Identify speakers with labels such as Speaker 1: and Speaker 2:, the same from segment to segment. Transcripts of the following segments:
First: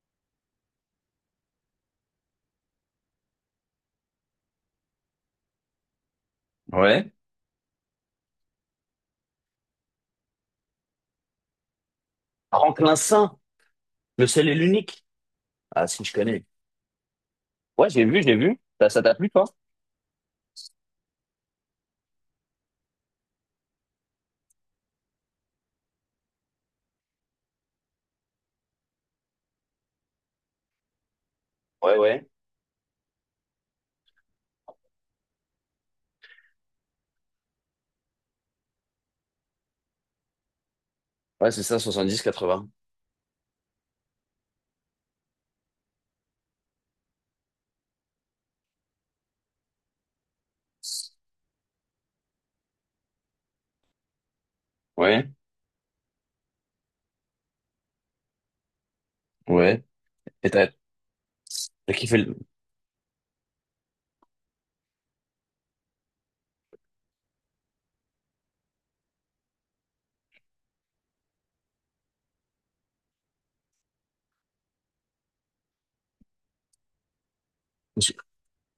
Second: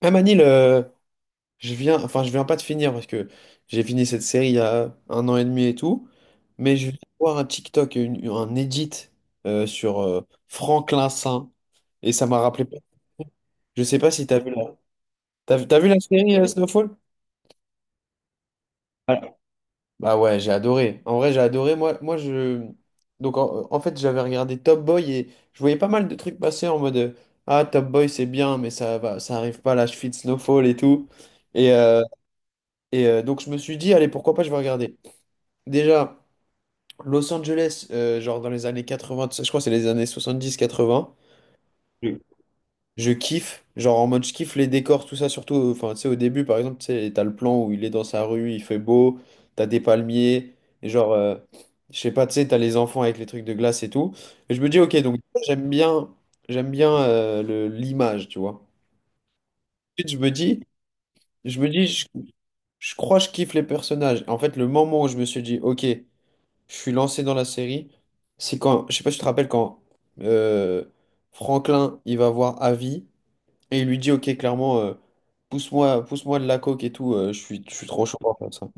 Speaker 1: Ah Manil, je viens, enfin je viens pas de finir parce que j'ai fini cette série il y a 1 an et demi et tout, mais je viens de
Speaker 2: Ouais.
Speaker 1: voir un TikTok, un edit sur Franklin Saint et ça m'a rappelé.
Speaker 2: Franklin Saint,
Speaker 1: Je sais pas si
Speaker 2: le
Speaker 1: t'as
Speaker 2: seul
Speaker 1: vu
Speaker 2: et l'unique.
Speaker 1: t'as
Speaker 2: Ah,
Speaker 1: vu la
Speaker 2: si, je
Speaker 1: série
Speaker 2: connais.
Speaker 1: Snowfall?
Speaker 2: Ouais, j'ai vu, j'ai vu. Ça t'a plu, toi?
Speaker 1: Bah ouais, j'ai adoré. En vrai, j'ai adoré. Moi, je, en fait j'avais regardé Top Boy et je voyais pas mal de trucs passer en mode ah Top Boy c'est bien mais ça va, ça arrive pas à la cheville de Snowfall et tout et
Speaker 2: Ouais,
Speaker 1: euh,
Speaker 2: ouais.
Speaker 1: et donc je me suis dit, allez, pourquoi pas, je vais regarder. Déjà, Los Angeles, genre dans les années 80, tout ça, je crois que c'est les années 70-80,
Speaker 2: Ouais, c'est ça, 70-80.
Speaker 1: je kiffe, genre en mode je kiffe les décors, tout ça, surtout, enfin, tu sais, au début, par exemple, tu sais, t'as le plan où il est dans sa rue, il fait beau, t'as des palmiers, et genre, je sais pas, tu sais, t'as les enfants avec les trucs de glace et tout, et je me dis, ok, donc
Speaker 2: Ouais,
Speaker 1: j'aime bien, j'aime bien l'image, tu vois.
Speaker 2: ouais.
Speaker 1: Ensuite,
Speaker 2: Et t'as
Speaker 1: je me dis,
Speaker 2: t'as kiffé le…
Speaker 1: je crois que je kiffe les personnages. En fait, le moment où je me suis dit, ok, je suis lancé dans la série. C'est quand, je sais pas si tu te rappelles quand euh, Franklin il va voir Avi et il lui dit ok clairement, pousse-moi de la coke et tout, je suis trop chaud pour faire ça.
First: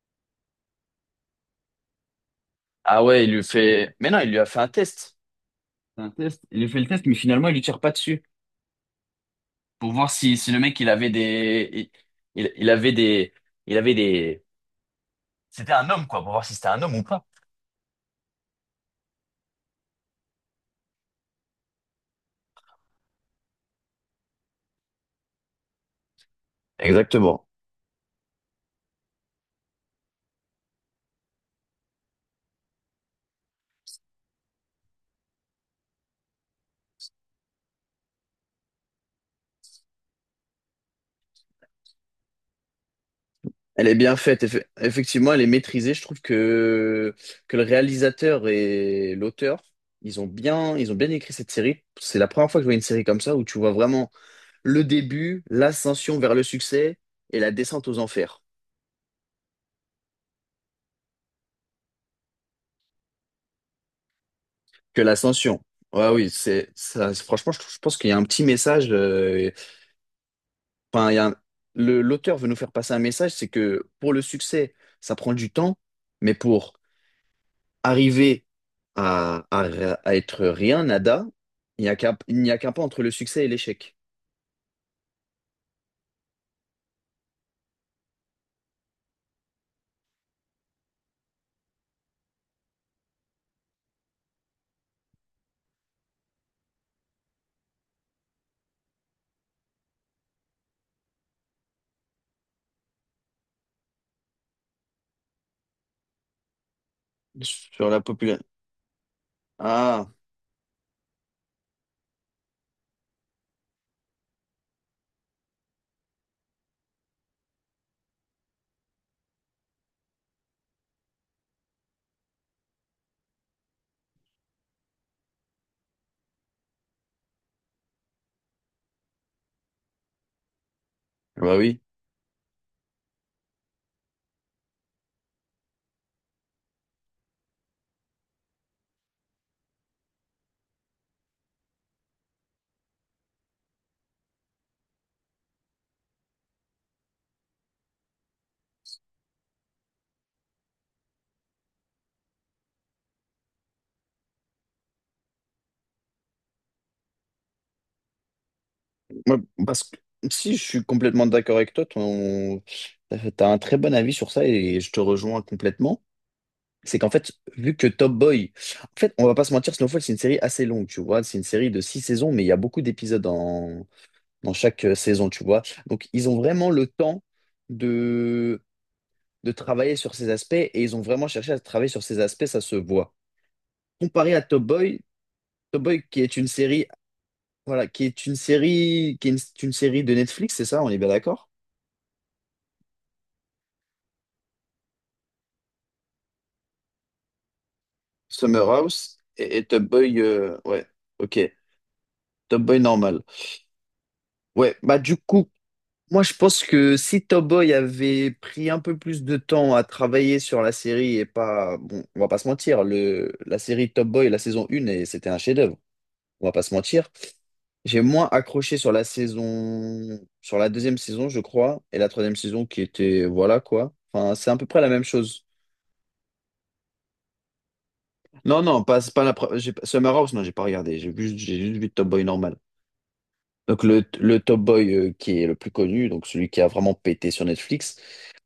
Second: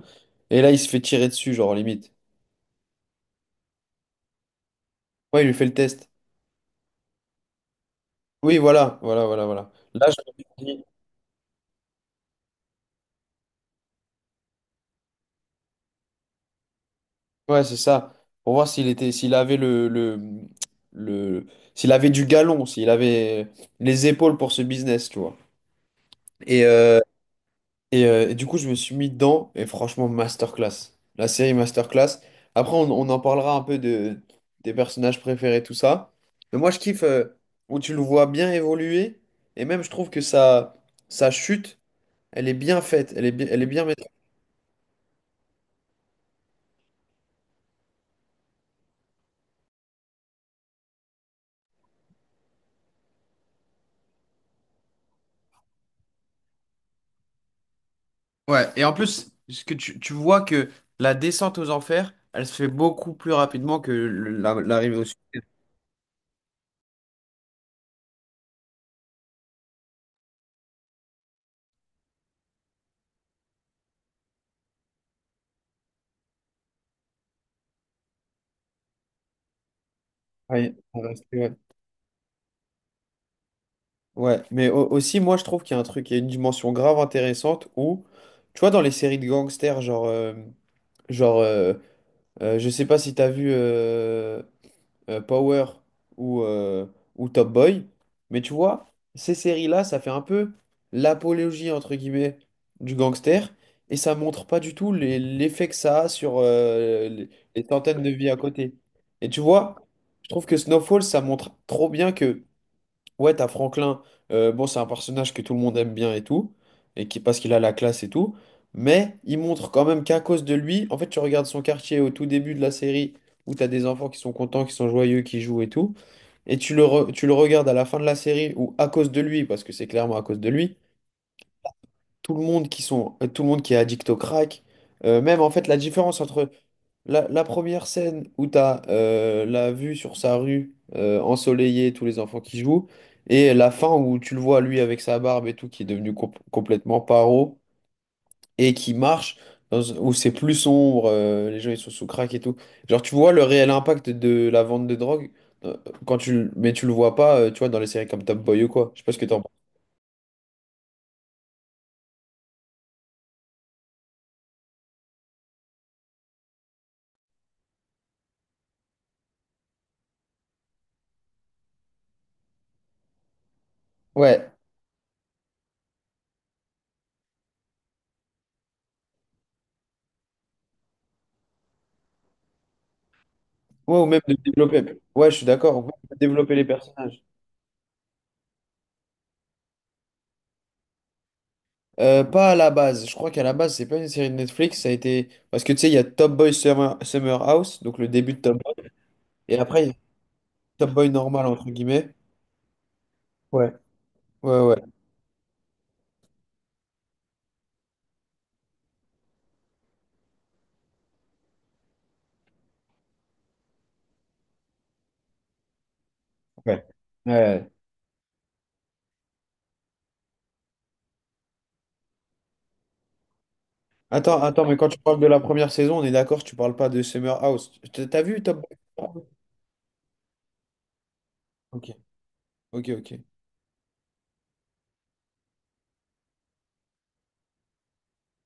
Speaker 1: Et là il se fait tirer dessus genre limite.
Speaker 2: Ah ouais, il lui fait… Mais non, il lui a fait un test.
Speaker 1: Ouais il lui fait le test.
Speaker 2: Un test. Il lui fait le test, mais finalement, il lui tire pas dessus.
Speaker 1: Oui voilà, voilà, voilà, voilà.
Speaker 2: Pour
Speaker 1: Là
Speaker 2: voir
Speaker 1: je
Speaker 2: si, si le
Speaker 1: me
Speaker 2: mec,
Speaker 1: dis,
Speaker 2: il avait des… Il avait des… Il avait des… C'était un homme, quoi, pour voir si c'était un homme ou pas.
Speaker 1: ouais c'est ça pour voir s'il était s'il avait le s'il avait du galon s'il avait les épaules pour ce business tu vois. Et euh,
Speaker 2: Exactement.
Speaker 1: et du coup, je me suis mis dedans, et franchement, masterclass. La série masterclass. Après, on en parlera un peu de, des personnages préférés, tout ça. Mais moi, je kiffe où tu le vois bien évoluer, et même, je trouve que sa, sa chute, elle est bien faite, elle est bien
Speaker 2: Elle est
Speaker 1: maîtrisée.
Speaker 2: bien faite, effectivement, elle est maîtrisée. Que le réalisateur et l'auteur, ils ont bien écrit cette série. C'est la première fois que je vois une série comme ça où tu vois vraiment le début, l'ascension vers le succès et la descente aux enfers.
Speaker 1: Ouais, et en plus, ce que tu vois que la descente aux enfers, elle se fait beaucoup plus rapidement que l'arrivée
Speaker 2: Que
Speaker 1: au sommet.
Speaker 2: l'ascension. Ouais, oui, c'est ça. Franchement, je pense qu'il y a un petit message. Enfin, il y a un- l'auteur veut nous faire passer un message, c'est que pour le succès, ça prend du temps, mais pour arriver à, à, à être rien, nada,
Speaker 1: Ouais.
Speaker 2: il n'y a qu'un pas entre le succès et l'échec.
Speaker 1: Ouais, mais aussi, moi, je trouve qu'il y a un truc, il y a une dimension grave intéressante où, tu vois, dans les séries de gangsters, genre, je sais pas si t'as vu Power ou, euh, ou Top Boy, mais tu vois, ces séries-là, ça fait un peu l'apologie, entre guillemets, du gangster, et ça montre pas du tout l'effet que ça a sur les
Speaker 2: Sur la
Speaker 1: centaines de vies à
Speaker 2: populaire.
Speaker 1: côté. Et tu vois,
Speaker 2: Ah,
Speaker 1: je trouve que Snowfall, ça montre trop bien. Ouais, t'as Franklin. Bon, c'est un personnage que tout le monde aime bien et tout, et qui parce qu'il a la classe et tout. Mais il montre quand même qu'à cause de lui, en fait, tu regardes son quartier au tout début de la série où t'as des enfants qui sont contents, qui sont joyeux, qui jouent et tout, et tu le regardes à la fin de la série où à cause de lui, parce que c'est clairement à cause de lui,
Speaker 2: bah oui.
Speaker 1: tout le monde qui est addict au crack. Même en fait, la différence entre la, la première scène où tu as la vue sur sa rue ensoleillée, tous les enfants qui jouent, et la fin où tu le vois lui avec sa barbe et tout, qui est devenu complètement paro et qui marche, où c'est plus sombre, les gens ils sont sous crack et tout. Genre, tu vois le réel impact de la vente de drogue. euh, mais tu le vois pas, tu vois, dans les séries comme Top Boy ou quoi. Je sais pas ce que
Speaker 2: Moi,
Speaker 1: t'en penses.
Speaker 2: parce que si je suis complètement d'accord avec toi, ton… T'as un très bon avis sur ça et je te rejoins complètement. C'est qu'en fait, vu que Top Boy, en fait, on va pas se mentir, Snowfall, c'est une série assez longue, tu vois. C'est une série de six saisons, mais il y a beaucoup d'épisodes dans…
Speaker 1: Ouais,
Speaker 2: dans chaque saison, tu vois. Donc, ils ont vraiment le temps de travailler sur ces aspects et ils ont vraiment cherché à travailler sur ces aspects, ça se voit.
Speaker 1: ouais, ou même
Speaker 2: Comparé
Speaker 1: de
Speaker 2: à Top
Speaker 1: développer.
Speaker 2: Boy,
Speaker 1: Ouais, je suis d'accord. On peut
Speaker 2: Qui est une
Speaker 1: développer les
Speaker 2: série,
Speaker 1: personnages.
Speaker 2: voilà, qui est une série, qui est une série de Netflix, c'est ça, on est bien d'accord?
Speaker 1: Pas à la base. Je crois qu'à la base, c'est pas une série de Netflix. Ça a été. Parce que tu sais, il y a Top Boy Summer, Summer House, donc le début de Top
Speaker 2: Summer
Speaker 1: Boy.
Speaker 2: House
Speaker 1: Et
Speaker 2: et
Speaker 1: après,
Speaker 2: Top
Speaker 1: il y a
Speaker 2: Boy, ouais,
Speaker 1: Top Boy
Speaker 2: ok,
Speaker 1: normal, entre guillemets.
Speaker 2: Top Boy normal.
Speaker 1: Ouais. Ouais,
Speaker 2: Ouais,
Speaker 1: ouais.
Speaker 2: bah du coup, moi je pense que si Top Boy avait pris un peu plus de temps à travailler sur la série et pas, bon, on va pas se mentir, la série Top Boy, la saison 1, et c'était un chef-d'œuvre, on va pas se
Speaker 1: Ouais.
Speaker 2: mentir.
Speaker 1: Ouais.
Speaker 2: J'ai moins accroché sur la saison, sur la deuxième saison, je crois, et la troisième saison qui était, voilà quoi. Enfin,
Speaker 1: Attends,
Speaker 2: c'est à
Speaker 1: attends,
Speaker 2: peu
Speaker 1: mais
Speaker 2: près
Speaker 1: quand
Speaker 2: la
Speaker 1: tu
Speaker 2: même
Speaker 1: parles de la
Speaker 2: chose.
Speaker 1: première saison, on est d'accord, tu parles pas de Summer House. T'as vu Top
Speaker 2: Non,
Speaker 1: Boy
Speaker 2: non, pas,
Speaker 1: Summer
Speaker 2: c'est
Speaker 1: House?
Speaker 2: pas la j'ai pas- Summer House, non, j'ai pas regardé. J'ai vu, j'ai juste
Speaker 1: Ok,
Speaker 2: vu Top Boy normal.
Speaker 1: ok.
Speaker 2: Donc le Top Boy qui est le plus connu, donc celui qui a vraiment pété sur Netflix.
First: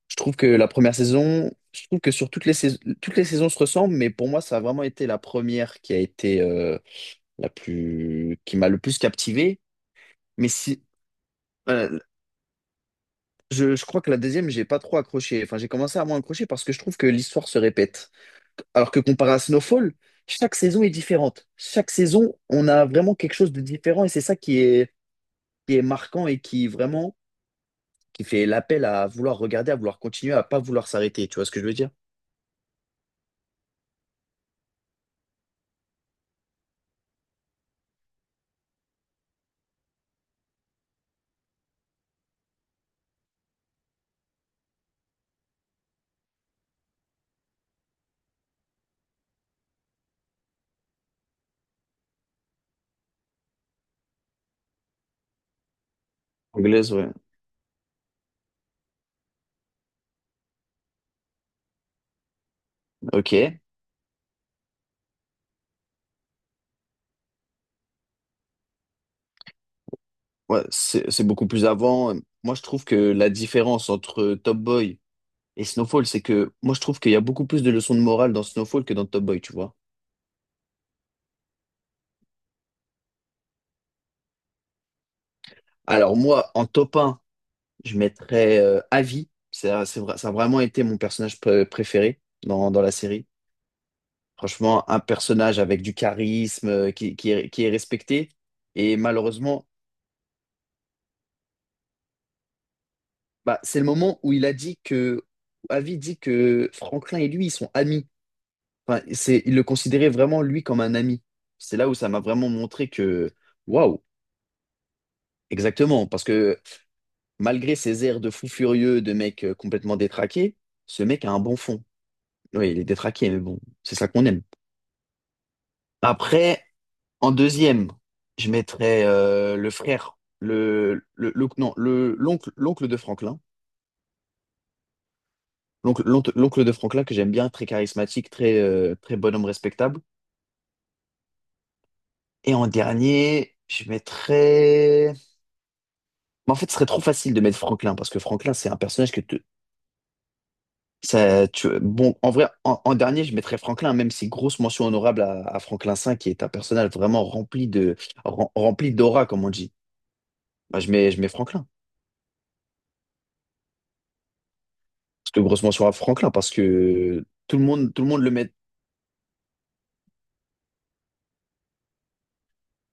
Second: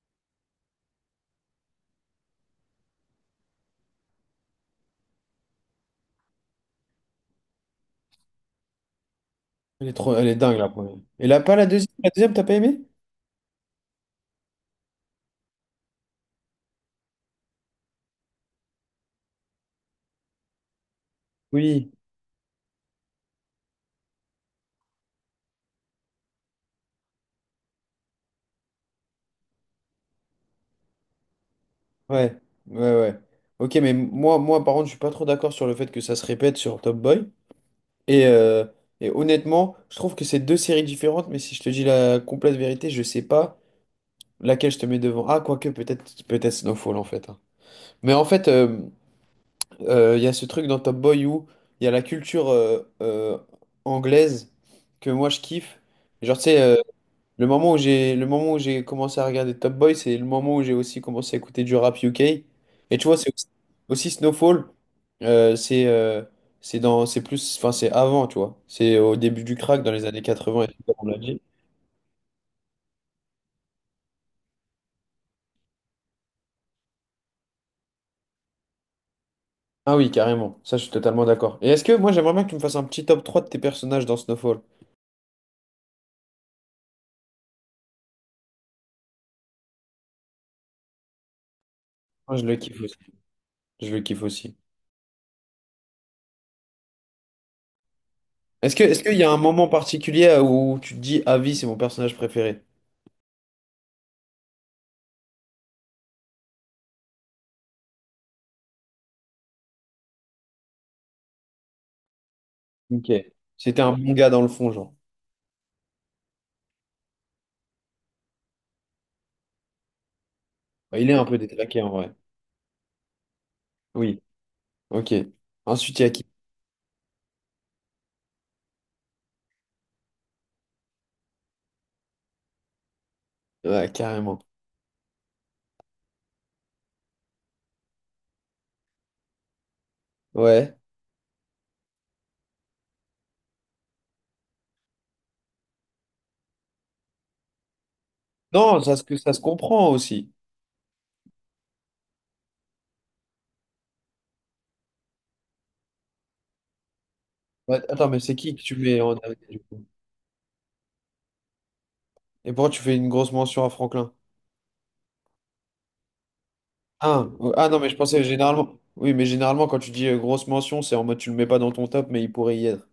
Speaker 2: Je trouve que la première saison, je trouve que sur toutes les saisons se ressemblent, mais pour moi, ça a vraiment été la première qui a été la plus, qui m'a le plus captivé.
Speaker 1: Elle est trop, elle est
Speaker 2: Mais
Speaker 1: dingue la
Speaker 2: si,
Speaker 1: première. Et là, pas la
Speaker 2: voilà,
Speaker 1: deuxième? La deuxième, t'as pas aimé?
Speaker 2: Je crois que la deuxième, j'ai pas trop accroché. Enfin, j'ai commencé à moins accrocher parce que je trouve que l'histoire se répète. Alors que comparé à Snowfall, chaque saison est différente.
Speaker 1: Oui.
Speaker 2: Chaque saison, on a vraiment quelque chose de différent et c'est ça qui est marquant et qui vraiment qui fait l'appel à vouloir regarder, à vouloir continuer, à pas vouloir s'arrêter. Tu vois ce que je veux dire?
Speaker 1: Ouais, ouais. Ok, mais moi, par contre, je suis pas trop d'accord sur le fait que ça se répète sur Top Boy. Et, euh, et honnêtement, je trouve que c'est deux séries différentes, mais si je te dis la complète vérité, je sais pas laquelle je te mets devant. Ah, quoique, peut-être Snowfall, en fait. Hein. Mais en fait, il y a ce truc dans Top Boy où il y a la culture anglaise que moi, je kiffe. Genre, tu sais,
Speaker 2: Anglaise, ouais.
Speaker 1: le moment où j'ai commencé à regarder Top Boy, c'est le moment où j'ai aussi commencé à écouter du rap UK. Et tu vois, c'est
Speaker 2: Ok.
Speaker 1: aussi Snowfall. euh, c'est euh, c'est plus, enfin, c'est avant, tu vois. C'est au début du crack dans les années
Speaker 2: Ouais,
Speaker 1: 80, et tout, comme on l'a
Speaker 2: c'est
Speaker 1: dit.
Speaker 2: beaucoup plus avant. Moi, je trouve que la différence entre Top Boy et Snowfall, c'est que moi, je trouve qu'il y a beaucoup plus de leçons de morale dans Snowfall que dans Top Boy, tu vois.
Speaker 1: Ah oui, carrément. Ça, je suis totalement d'accord. Et est-ce que moi, j'aimerais bien que tu me fasses un petit top 3 de tes personnages dans Snowfall?
Speaker 2: Alors moi, en top, je mettrais Avi. Ça a vraiment été mon personnage préféré
Speaker 1: Moi, je le
Speaker 2: dans,
Speaker 1: kiffe
Speaker 2: dans la
Speaker 1: aussi.
Speaker 2: série.
Speaker 1: Je le kiffe aussi.
Speaker 2: Franchement, un personnage avec du charisme, qui est respecté.
Speaker 1: Est-ce que,
Speaker 2: Et
Speaker 1: est-ce qu'il y a un
Speaker 2: malheureusement,
Speaker 1: moment particulier où tu te dis, à vie, c'est mon personnage préféré?
Speaker 2: bah, c'est le moment où il a dit que… où Avi dit que Franklin et lui, ils sont amis. Enfin, c'est, il le considérait vraiment, lui, comme un ami. C'est là où ça m'a vraiment montré
Speaker 1: Ok.
Speaker 2: que…
Speaker 1: C'était un
Speaker 2: Waouh!
Speaker 1: bon gars dans le fond, genre.
Speaker 2: Exactement. Parce que malgré ses airs de fou furieux, de mec complètement détraqué, ce
Speaker 1: Il est un
Speaker 2: mec a
Speaker 1: peu
Speaker 2: un bon
Speaker 1: détraqué
Speaker 2: fond.
Speaker 1: en vrai.
Speaker 2: Oui, il est détraqué, mais bon, c'est ça
Speaker 1: Oui.
Speaker 2: qu'on aime.
Speaker 1: Ok. Ensuite, il y a qui?
Speaker 2: Après, en deuxième, je mettrais le frère, le- non, le, l'oncle, l'oncle de Franklin.
Speaker 1: Ouais, carrément.
Speaker 2: L'oncle de Franklin que j'aime bien, très charismatique, très, très bonhomme respectable.
Speaker 1: Ouais.
Speaker 2: Et en dernier, je mettrais… Mais en fait, ce serait trop facile de mettre Franklin, parce que Franklin, c'est un
Speaker 1: Non,
Speaker 2: personnage que
Speaker 1: ça se
Speaker 2: tu…
Speaker 1: comprend aussi.
Speaker 2: Ça, tu… Bon, en vrai, en dernier, je mettrais Franklin, même si grosse mention honorable à Franklin V, qui est un personnage vraiment rempli
Speaker 1: Ouais,
Speaker 2: de,
Speaker 1: attends, mais c'est qui que tu
Speaker 2: rempli
Speaker 1: mets en
Speaker 2: d'aura,
Speaker 1: dernier,
Speaker 2: comme on
Speaker 1: du
Speaker 2: dit.
Speaker 1: coup?
Speaker 2: Bah, je mets Franklin.
Speaker 1: Et pourquoi tu fais une grosse mention à Franklin?
Speaker 2: C'est une grosse mention à Franklin parce que
Speaker 1: Ah, ah non, mais je
Speaker 2: tout le monde
Speaker 1: pensais
Speaker 2: le met.
Speaker 1: généralement. Oui, mais généralement, quand tu dis grosse mention, c'est en mode tu le mets pas dans ton top, mais il pourrait y être.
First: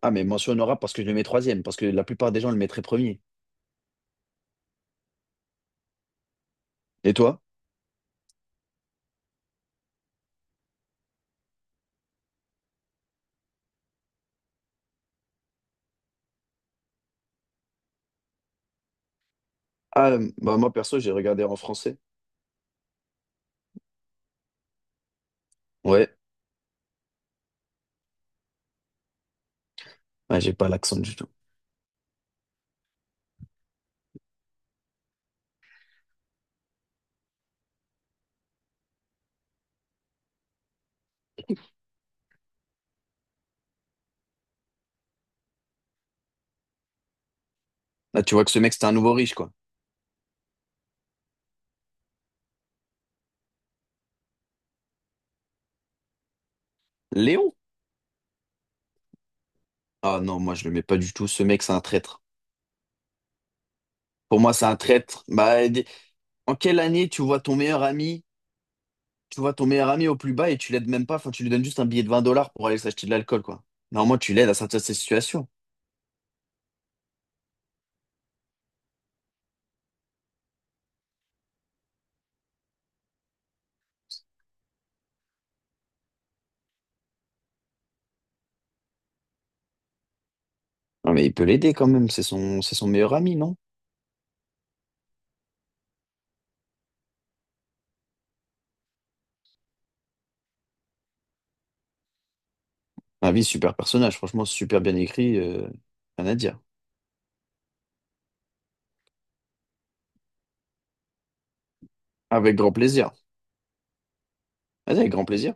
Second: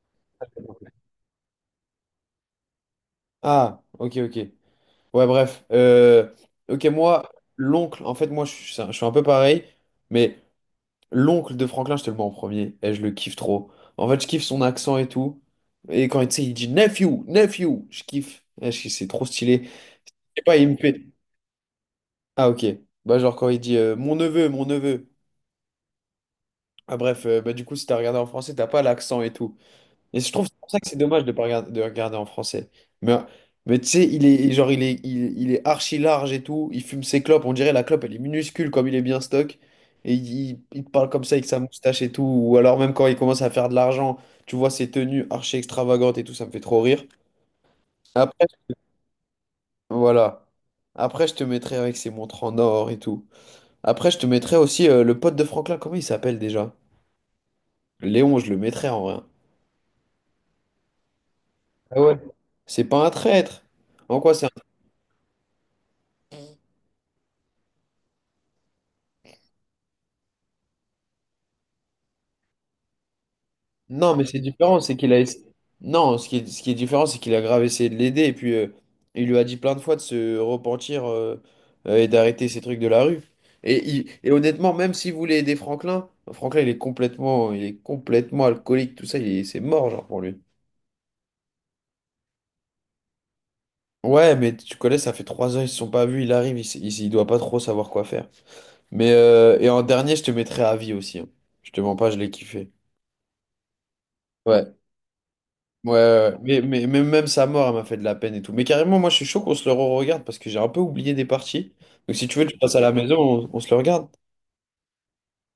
Speaker 2: Ah, mais mention honorable parce que je le mets troisième, parce que la plupart des gens le mettraient premier.
Speaker 1: Ah, ok, ok. Ouais, bref. Ok,
Speaker 2: Et
Speaker 1: moi,
Speaker 2: toi?
Speaker 1: l'oncle, en fait, je suis un peu pareil, mais l'oncle de Franklin, je te le mets en premier. Et je le kiffe trop. En fait, je kiffe son accent et tout. Et quand tu sais, il dit nephew, je kiffe. Eh, c'est trop stylé. Je
Speaker 2: Ah,
Speaker 1: sais
Speaker 2: bah
Speaker 1: pas, il
Speaker 2: moi
Speaker 1: me
Speaker 2: perso,
Speaker 1: fait.
Speaker 2: j'ai regardé en français.
Speaker 1: Ah, ok. Bah, genre quand il dit mon neveu.
Speaker 2: Ouais,
Speaker 1: Ah, bref, bah, du coup, si t'as regardé en français, t'as pas l'accent et tout. Et je
Speaker 2: ah,
Speaker 1: trouve
Speaker 2: j'ai
Speaker 1: c'est
Speaker 2: pas
Speaker 1: pour ça que c'est
Speaker 2: l'accent du
Speaker 1: dommage
Speaker 2: tout.
Speaker 1: de pas regarder, de regarder en français. Mais, mais tu sais, il est archi large et tout. Il fume ses clopes. On dirait la clope, elle est minuscule comme il est bien stock. Et il te parle comme ça avec sa moustache et tout. Ou alors même quand il commence à faire de l'argent, tu vois ses tenues archi extravagantes et tout, ça me fait trop rire.
Speaker 2: Là, tu
Speaker 1: Après,
Speaker 2: vois que ce mec, c'est un nouveau riche, quoi.
Speaker 1: voilà. Après, je te mettrai avec ses montres en or et tout. Après, je te mettrai aussi le pote de Franklin. Comment il s'appelle déjà?
Speaker 2: Léon?
Speaker 1: Léon, je le mettrai en vrai.
Speaker 2: Ah non, moi, je le mets pas du tout. Ce mec, c'est un
Speaker 1: Ah ouais.
Speaker 2: traître.
Speaker 1: C'est pas un traître. En quoi
Speaker 2: Pour
Speaker 1: c'est...
Speaker 2: moi, c'est un traître. En quelle année tu vois ton meilleur ami, tu vois ton meilleur ami au plus bas et tu l'aides même pas, enfin, tu lui donnes juste un billet de 20 dollars pour aller s'acheter de l'alcool, quoi.
Speaker 1: Non,
Speaker 2: Normalement,
Speaker 1: mais
Speaker 2: tu
Speaker 1: c'est
Speaker 2: l'aides à sortir
Speaker 1: différent,
Speaker 2: de
Speaker 1: c'est
Speaker 2: cette
Speaker 1: qu'il a essa-
Speaker 2: situation.
Speaker 1: non, ce qui est différent, c'est qu'il a grave essayé de l'aider et puis il lui a dit plein de fois de se repentir et d'arrêter ces trucs de la rue. Et, et honnêtement, même s'il voulait aider Franklin, il est complètement alcoolique, tout ça, c'est mort genre pour lui.
Speaker 2: Non, mais il peut l'aider quand même, c'est son meilleur ami, non?
Speaker 1: Ouais, mais tu connais, ça fait 3 ans, ils se sont pas vus, il arrive, il doit pas trop savoir quoi faire. Mais et en dernier, je te mettrai à vie aussi. Hein. Je te mens pas, je l'ai kiffé.
Speaker 2: Ah oui, super personnage, franchement,
Speaker 1: Ouais.
Speaker 2: super bien écrit,
Speaker 1: Ouais,
Speaker 2: rien à dire.
Speaker 1: mais même sa mort, elle m'a fait de la peine et tout. Mais carrément, moi, je suis chaud qu'on se le regarde parce que j'ai un peu oublié des parties. Donc, si tu veux, tu
Speaker 2: Avec grand
Speaker 1: passes à la
Speaker 2: plaisir.
Speaker 1: maison, on se le regarde.
Speaker 2: Vas-y, avec grand plaisir.